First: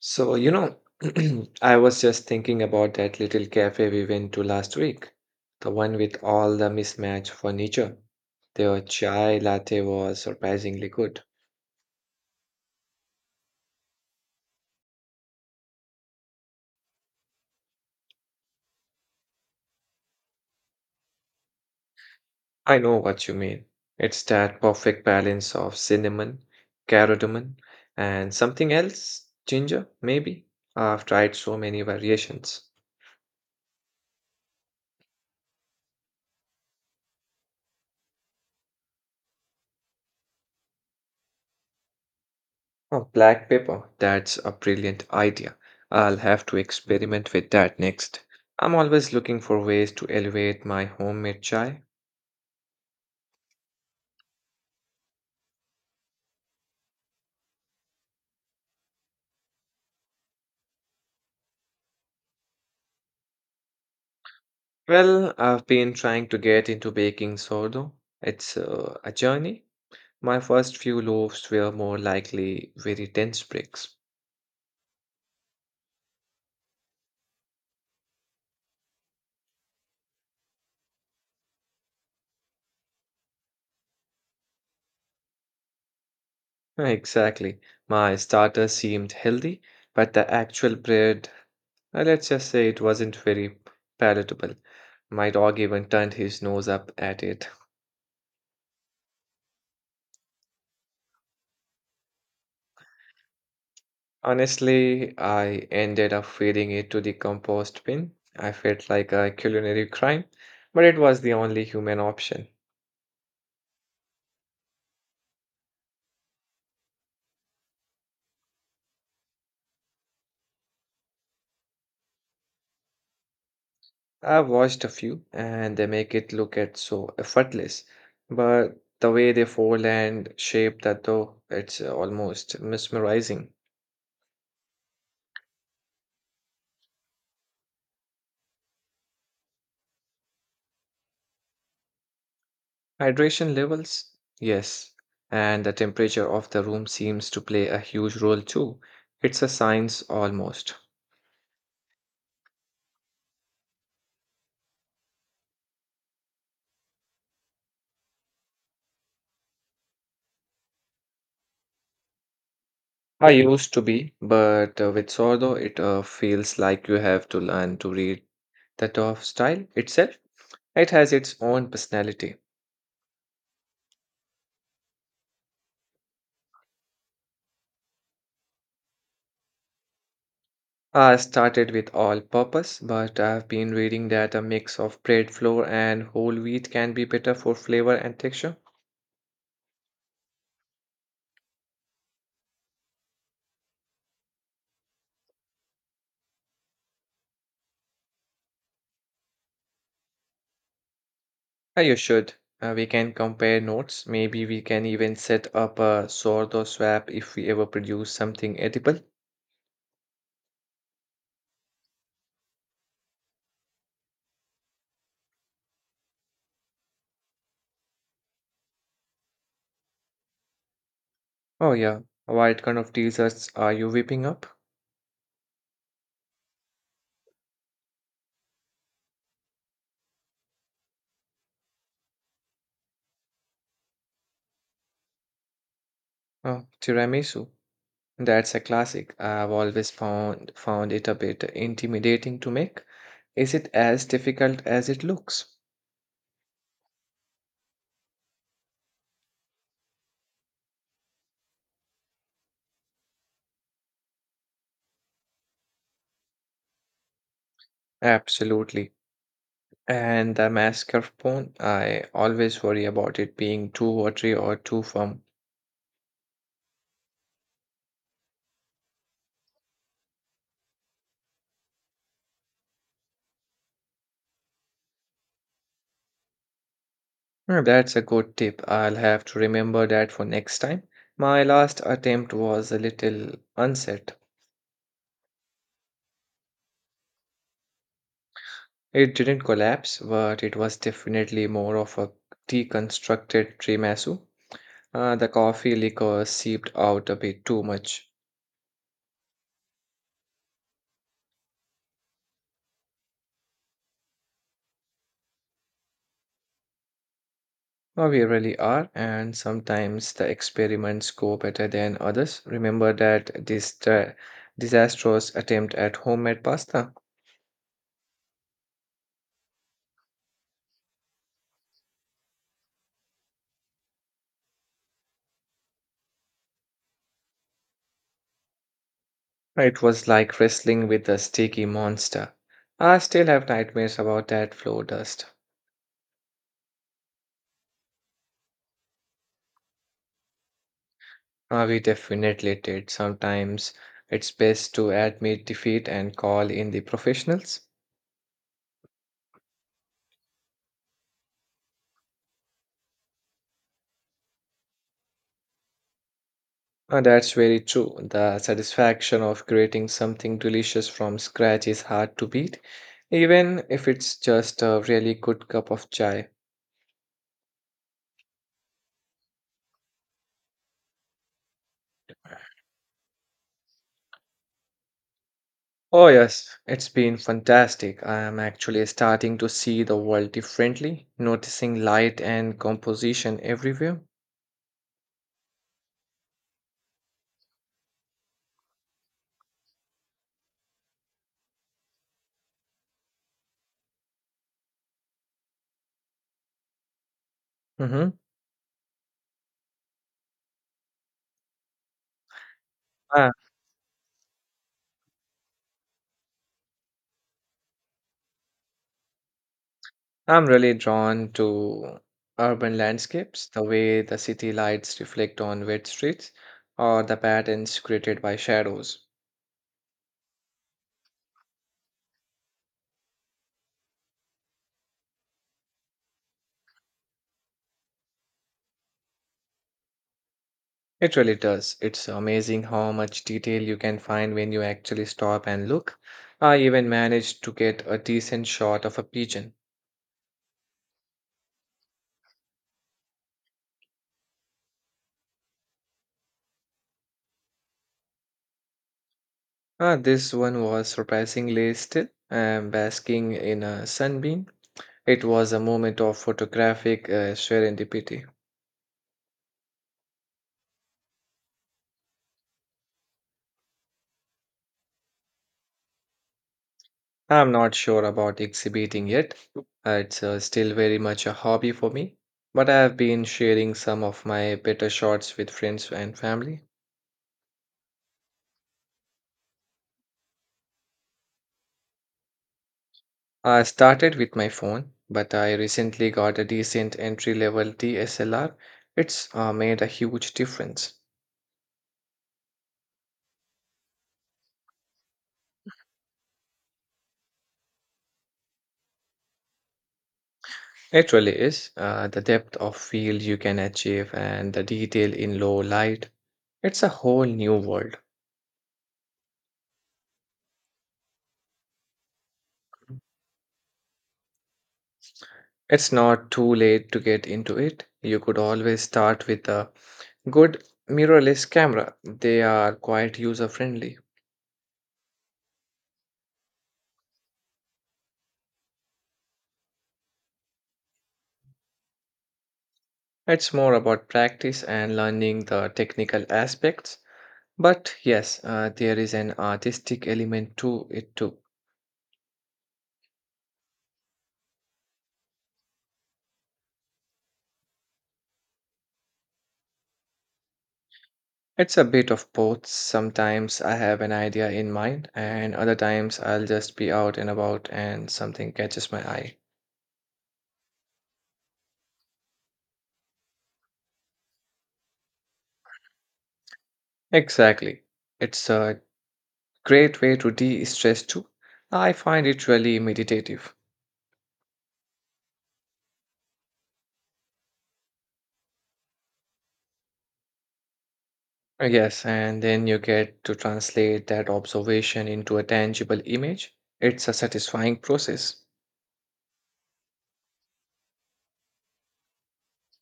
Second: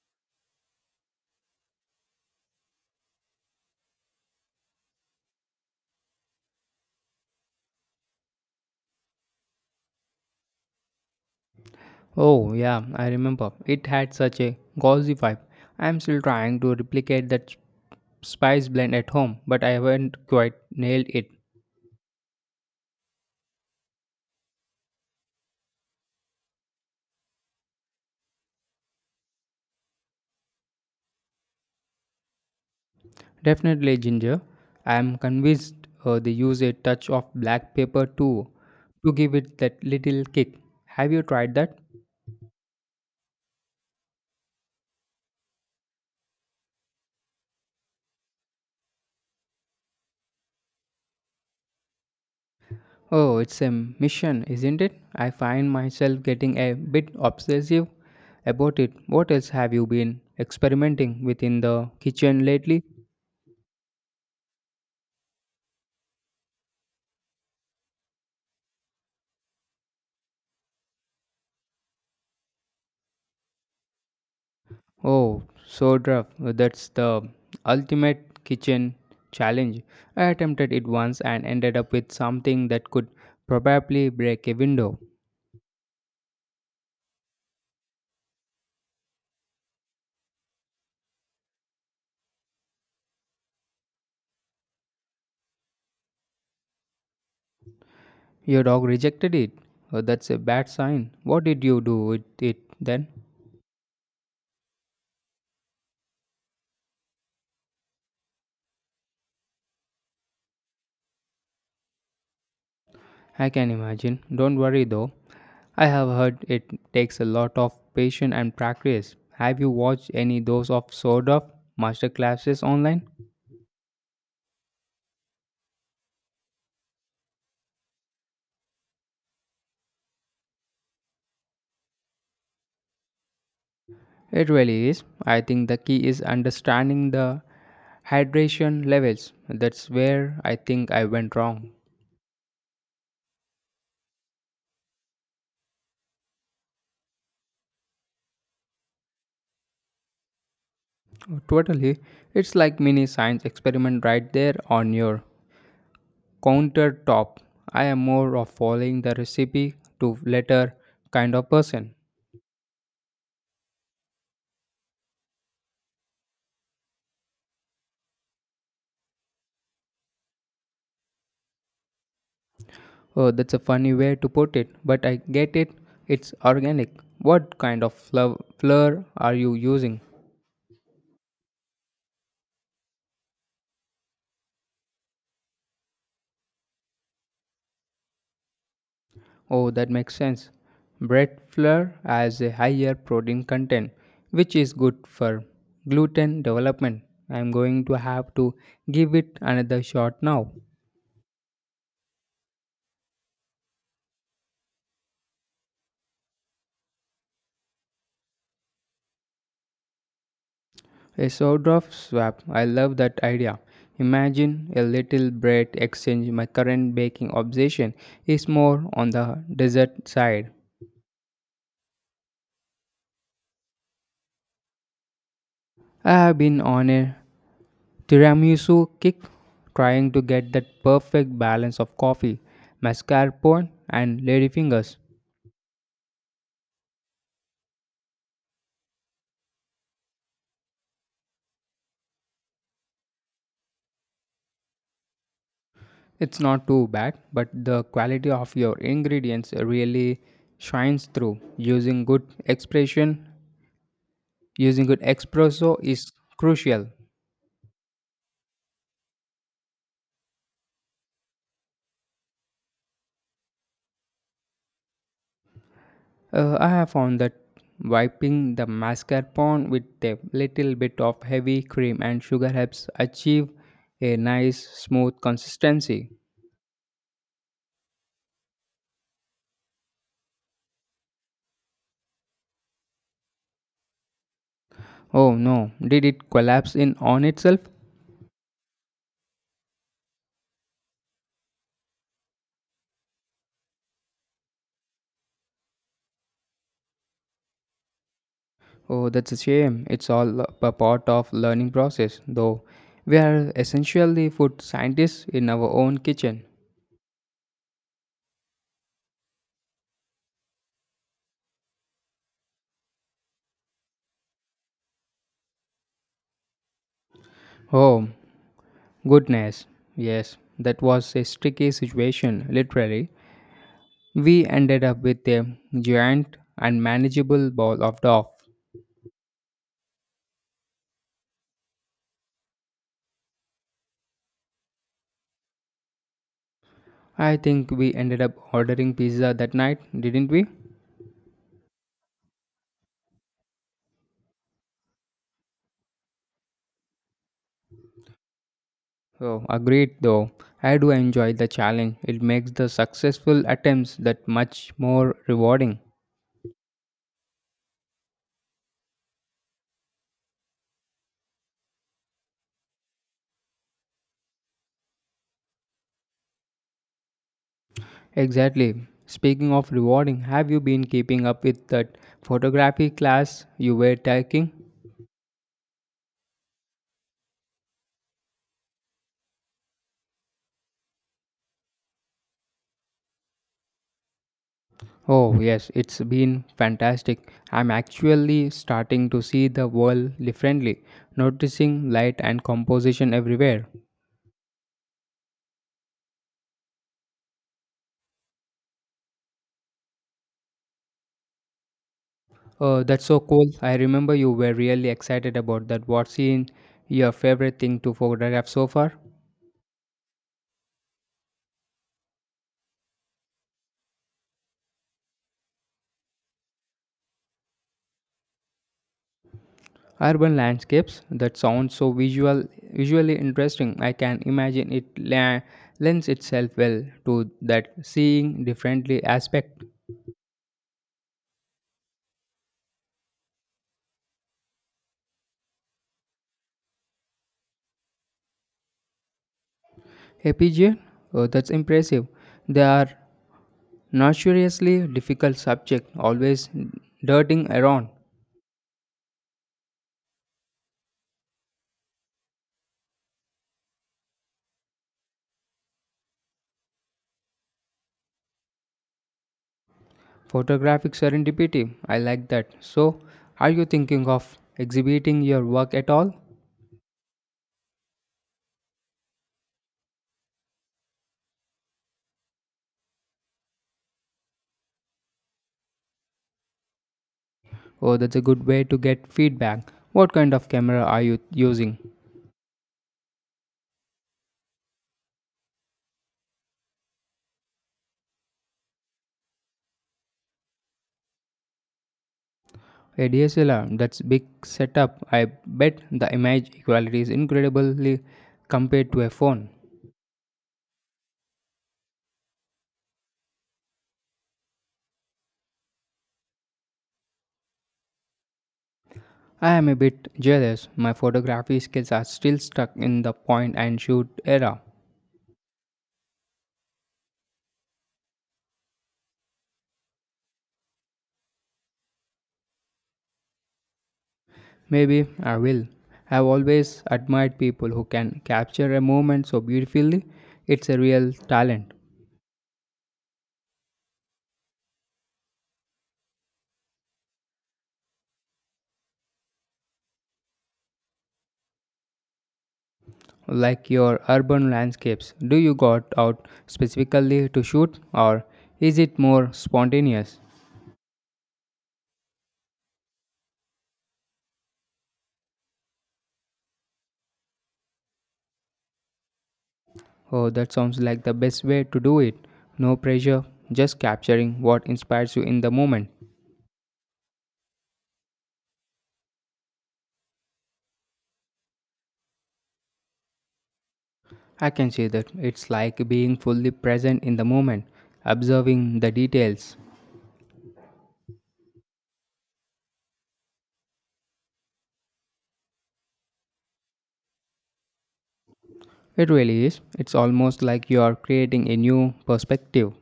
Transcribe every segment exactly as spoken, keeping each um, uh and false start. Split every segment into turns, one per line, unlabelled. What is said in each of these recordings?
So, you know, I was just thinking about that little cafe we went to last week, the one with all the mismatched furniture. Their chai latte was surprisingly good.
Oh, yeah, I remember. It had such a gauzy vibe. I'm still trying to replicate that s- spice blend at home, but I haven't quite nailed it.
I know what you mean. It's that perfect balance of cinnamon, cardamom, and something else, ginger, maybe. I've tried so many variations.
Definitely ginger. I'm convinced, uh, they use a touch of black pepper too to give it that little kick. Have you tried that?
Oh, black pepper. That's a brilliant idea. I'll have to experiment with that next. I'm always looking for ways to elevate my homemade chai.
Oh, it's a mission, isn't it? I find myself getting a bit obsessive about it. What else have you been experimenting with in the kitchen lately?
Well, I've been trying to get into baking sourdough. It's uh, a journey. My first few loaves were more likely very dense bricks.
Oh, so rough. That's the ultimate kitchen challenge. I attempted it once and ended up with something that could probably break a window.
Exactly. My starter seemed healthy, but the actual bread, uh, let's just say it wasn't very palatable. My dog even turned his nose up at it.
Your dog rejected it. Oh, that's a bad sign. What did you do with it then?
Honestly, I ended up feeding it to the compost bin. I felt like a culinary crime, but it was the only human option.
I can imagine. Don't worry though. I have heard it takes a lot of patience and practice. Have you watched any those of Sword of master classes online?
I've watched a few and they make it look at so effortless, but the way they fold and shape that dough, it's uh, almost mesmerizing.
It really is. I think the key is understanding the hydration levels. That's where I think I went wrong.
Hydration levels? Yes, and the temperature of the room seems to play a huge role too. It's a science almost.
Totally. It's like mini science experiment right there on your countertop. I am more of following the recipe to letter kind of person.
I used to be, but uh, with Sordo, it uh, feels like you have to learn to read the of style itself. It has its own personality.
Oh, that's a funny way to put it, but I get it. It's organic. What kind of flour flour are you using?
I started with all purpose, but I've been reading that a mix of bread flour and whole wheat can be better for flavor and texture.
Oh, that makes sense. Bread flour has a higher protein content, which is good for gluten development. I'm going to have to give it another shot now.
Uh, you should. Uh, We can compare notes. Maybe we can even set up a Sordo swap if we ever produce something edible.
A sourdough swap. I love that idea. Imagine a little bread exchange. My current baking obsession is more on the dessert side.
Oh, yeah. What kind of desserts are you whipping up?
I have been on a tiramisu kick, trying to get that perfect balance of coffee, mascarpone, and ladyfingers.
Oh, tiramisu. That's a classic. I've always found found it a bit intimidating to make. Is it as difficult as it looks?
It's not too bad, but the quality of your ingredients really shines through. Using good expression, using good espresso is crucial.
Absolutely. And the mascarpone, I always worry about it being too watery or too firm.
Uh, I have found that wiping the mascarpone with a little bit of heavy cream and sugar helps achieve a nice smooth consistency.
Hmm, that's a good tip. I'll have to remember that for next time. My last attempt was a little unset.
Oh no, did it collapse in on itself?
It didn't collapse, but it was definitely more of a deconstructed tiramisu. Uh, the coffee liquor seeped out a bit too much.
Oh, that's a shame. It's all a p- part of learning process, though. We are essentially food scientists in our own kitchen.
Oh, we really are, and sometimes the experiments go better than others. Remember that this uh, disastrous attempt at homemade pasta?
Oh, goodness. Yes, that was a sticky situation, literally. We ended up with a giant unmanageable ball of dough.
It was like wrestling with a sticky monster. I still have nightmares about that floor dust.
I think we ended up ordering pizza that night, didn't we?
Uh, we definitely did. Sometimes it's best to admit defeat and call in the professionals.
Oh, agreed though. I do enjoy the challenge. It makes the successful attempts that much more rewarding.
Uh, that's very true. The satisfaction of creating something delicious from scratch is hard to beat, even if it's just a really good cup of chai.
Exactly. Speaking of rewarding, have you been keeping up with that photography class you were taking?
Oh, yes, it's been fantastic. I am actually starting to see the world differently, noticing light and composition everywhere.
Oh, yes, it's been fantastic. I'm actually starting to see the world differently, noticing light and composition everywhere.
Mm-hmm.
Oh, that's so
Uh,
cool. I remember you were really excited about that. What's in your favorite thing to photograph so far?
I'm really drawn to urban landscapes, the way the city lights reflect on wet streets, or the patterns created by shadows.
Urban landscapes that sound so visual, Visually interesting. I can imagine it la- lends itself well to that seeing differently aspect.
It really does. It's amazing how much detail you can find when you actually stop and look. I even managed to get a decent shot of a pigeon.
A pigeon, oh, that's impressive. They are notoriously difficult subject, always darting around.
Ah, this one was surprisingly still and basking in a sunbeam. It was a moment of photographic uh, serendipity.
Photographic serendipity. I like that. So, are you thinking of exhibiting your work at all?
I'm not sure about exhibiting yet. Uh, it's uh, still very much a hobby for me, but I have been sharing some of my better shots with friends and family.
Oh, that's a good way to get feedback. What kind of camera are you using?
I started with my phone, but I recently got a decent entry level D S L R. It's uh, made a huge difference.
A D S L R, that's big setup. I bet the image quality is incredibly compared to a phone.
It really is. Uh, the depth of field you can achieve and the detail in low light. It's a whole new world.
I am a bit jealous. My photography skills are still stuck in the point and shoot era.
It's not too late to get into it. You could always start with a good mirrorless camera. They are quite user friendly.
Maybe I will. I've always admired people who can capture a moment so beautifully. It's a real talent.
It's more about practice and learning the technical aspects. But yes, uh, there is an artistic element to it too.
Like your urban landscapes, do you got out specifically to shoot or is it more spontaneous?
It's a bit of both. Sometimes I have an idea in mind, and other times I'll just be out and about and something catches my eye.
Oh, that sounds like the best way to do it. No pressure, just capturing what inspires you in the moment.
Exactly. It's a great way to de stress too. I find it really meditative.
I can say that it's like being fully present in the moment, observing the details.
Uh, Yes, and then you get to translate that observation into a tangible image. It's a satisfying process.
It really is. It's almost like you are creating a new perspective.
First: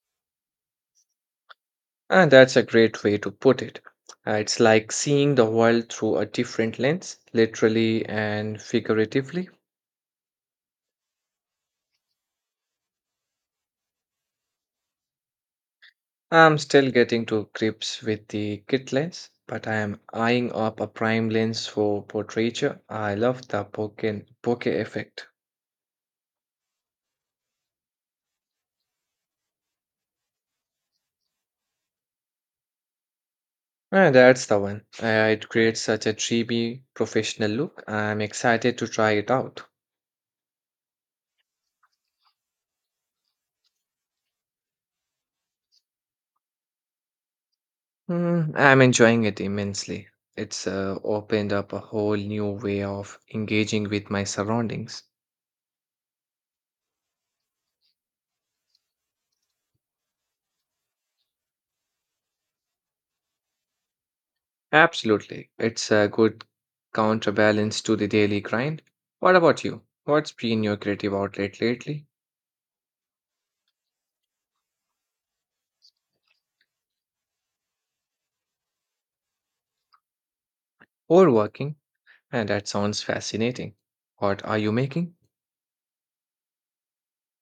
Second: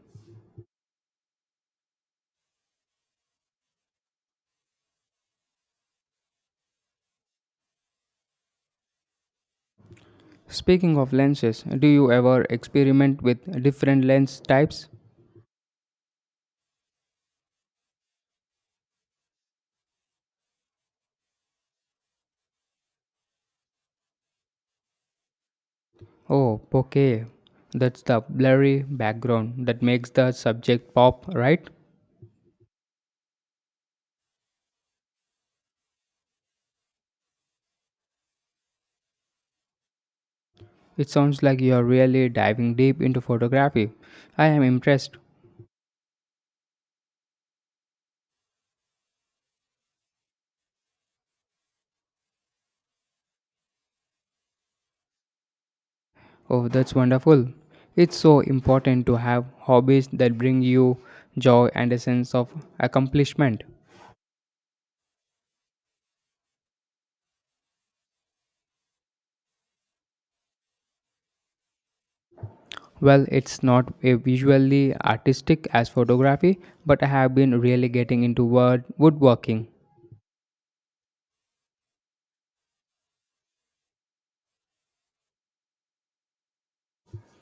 And that's a great way to put it. Uh, it's like seeing the world through a different lens, literally and figuratively.
Speaking of lenses, do you ever experiment with different lens types?
I'm still getting to grips with the kit lens, but I am eyeing up a prime lens for portraiture. I love the bokeh, bokeh effect.
Oh, bokeh. That's the blurry background that makes the subject pop, right?
Uh, that's the one. Uh, it creates such a dreamy, professional look. I'm excited to try it out.
It sounds like you are really diving deep into photography. I am impressed.
Mm, I'm enjoying it immensely. It's uh, opened up a whole new way of engaging with my surroundings.
Oh, that's wonderful. It's so important to have hobbies that bring you joy and a sense of accomplishment.
Absolutely. It's a good counterbalance to the daily grind. What about you? What's been your creative outlet lately?
Well, it's not a visually artistic as photography, but I have been really getting into wood woodworking.
Or working? And that sounds fascinating. What are you making?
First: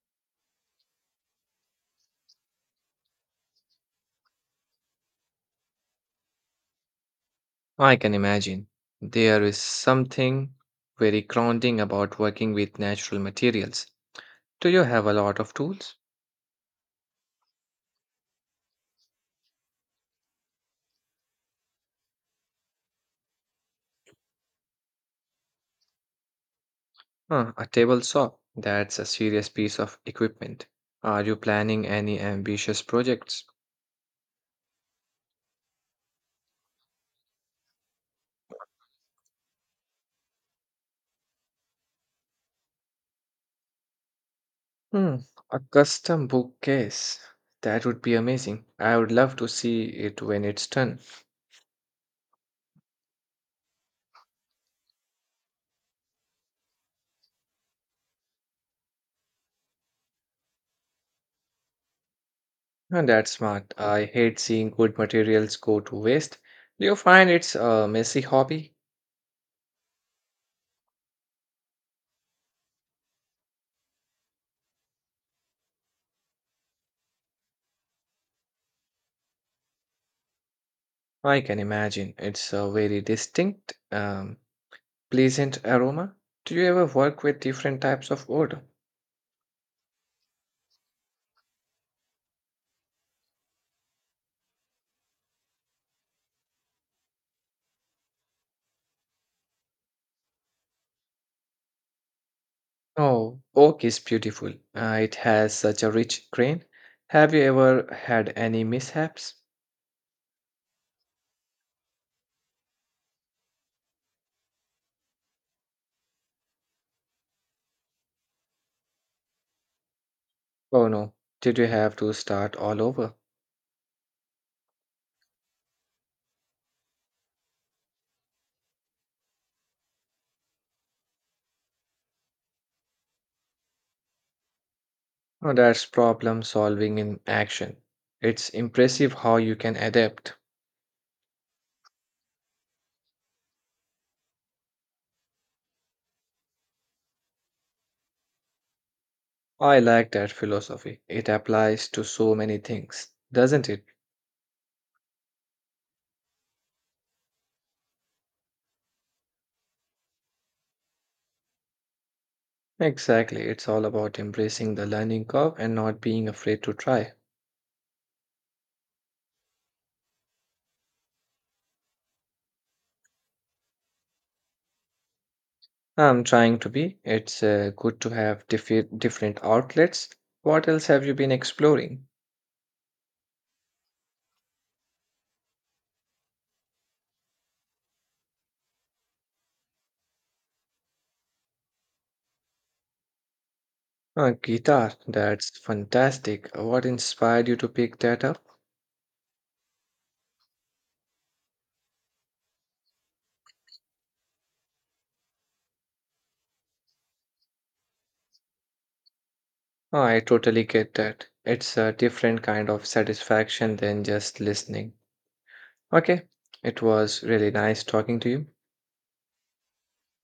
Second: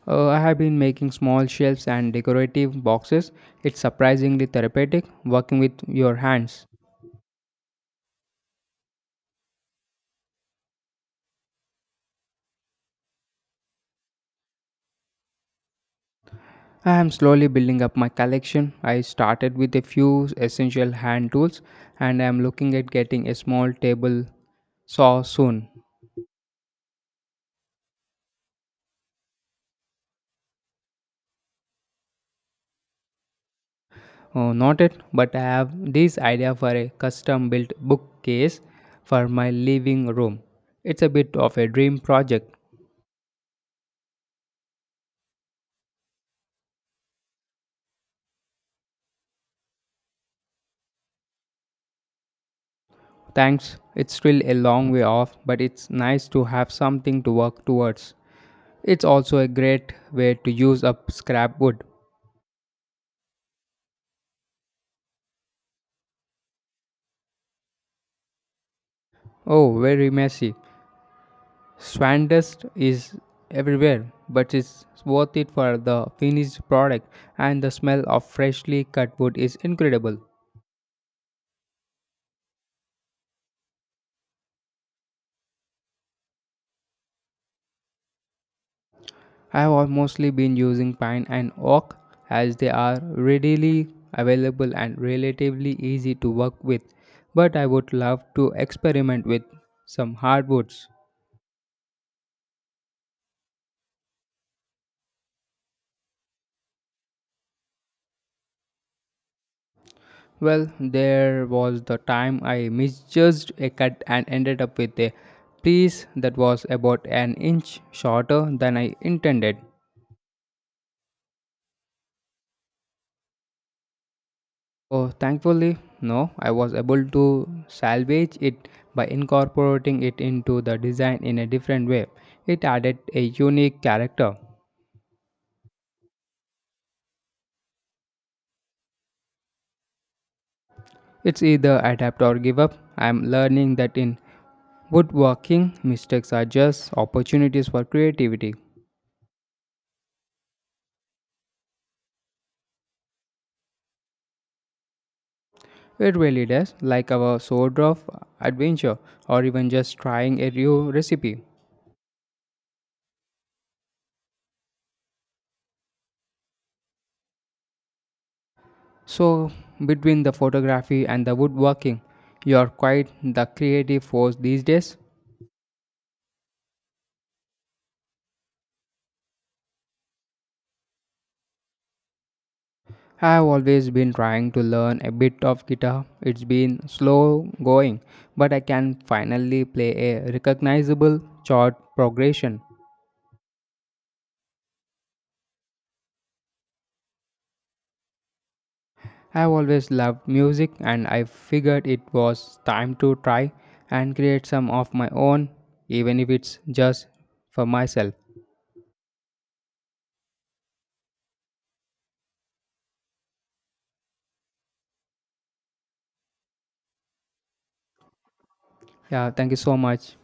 Uh, I have been making small shelves and decorative boxes. It's surprisingly therapeutic working with your hands.
I can imagine. There is something very grounding about working with natural materials. Do you have a lot of tools?
I am slowly building up my collection. I started with a few essential hand tools and I am looking at getting a small table saw soon.
Huh, a table saw. That's a serious piece of equipment. Are you planning any ambitious projects?
Oh, not it, but I have this idea for a custom built bookcase for my living room. It's a bit of a dream project.
Hmm, a custom bookcase. That would be amazing. I would love to see it when it's done.
Thanks, it's still a long way off, but it's nice to have something to work towards. It's also a great way to use up scrap wood.
And that's smart. I hate seeing good materials go to waste. Do you find it's a messy hobby?
Oh, very messy. Swan dust is everywhere, but it's worth it for the finished product, and the smell of freshly cut wood is incredible.
I can imagine. It's a very distinct, um, pleasant aroma. Do you ever work with different types of wood?
I have mostly been using pine and oak as they are readily available and relatively easy to work with, but I would love to experiment with some hardwoods.
Oh, oak is beautiful. Uh, it has such a rich grain. Have you ever had any mishaps?
Well, there was the time I misjudged a cut and ended up with a piece that was about an inch shorter than I intended.
Oh no. Did you have to start all over?
Oh, thankfully, no. I was able to salvage it by incorporating it into the design in a different way. It added a unique character.
Oh, that's problem solving in action. It's impressive how you can adapt.
It's either adapt or give up. I'm learning that in woodworking, mistakes are just opportunities for creativity.
I like that philosophy. It applies to so many things, doesn't it?
It really does, like our sword of adventure or even just trying a new recipe.
Exactly. It's all about embracing the learning curve and not being afraid to try.
So, between the photography and the woodworking, you're quite the creative force these days.
I'm trying to be. It's uh, good to have diffe- different outlets. What else have you been exploring?
I've always been trying to learn a bit of guitar. It's been slow going, but I can finally play a recognizable chord progression.
Uh, guitar. That's fantastic. What inspired you to pick that up?
I've always loved music and I figured it was time to try and create some of my own, even if it's just for myself.
Oh, I totally get that. It's a different kind of satisfaction than just listening. Okay, it was really nice talking to you.
Yeah, thank you so much.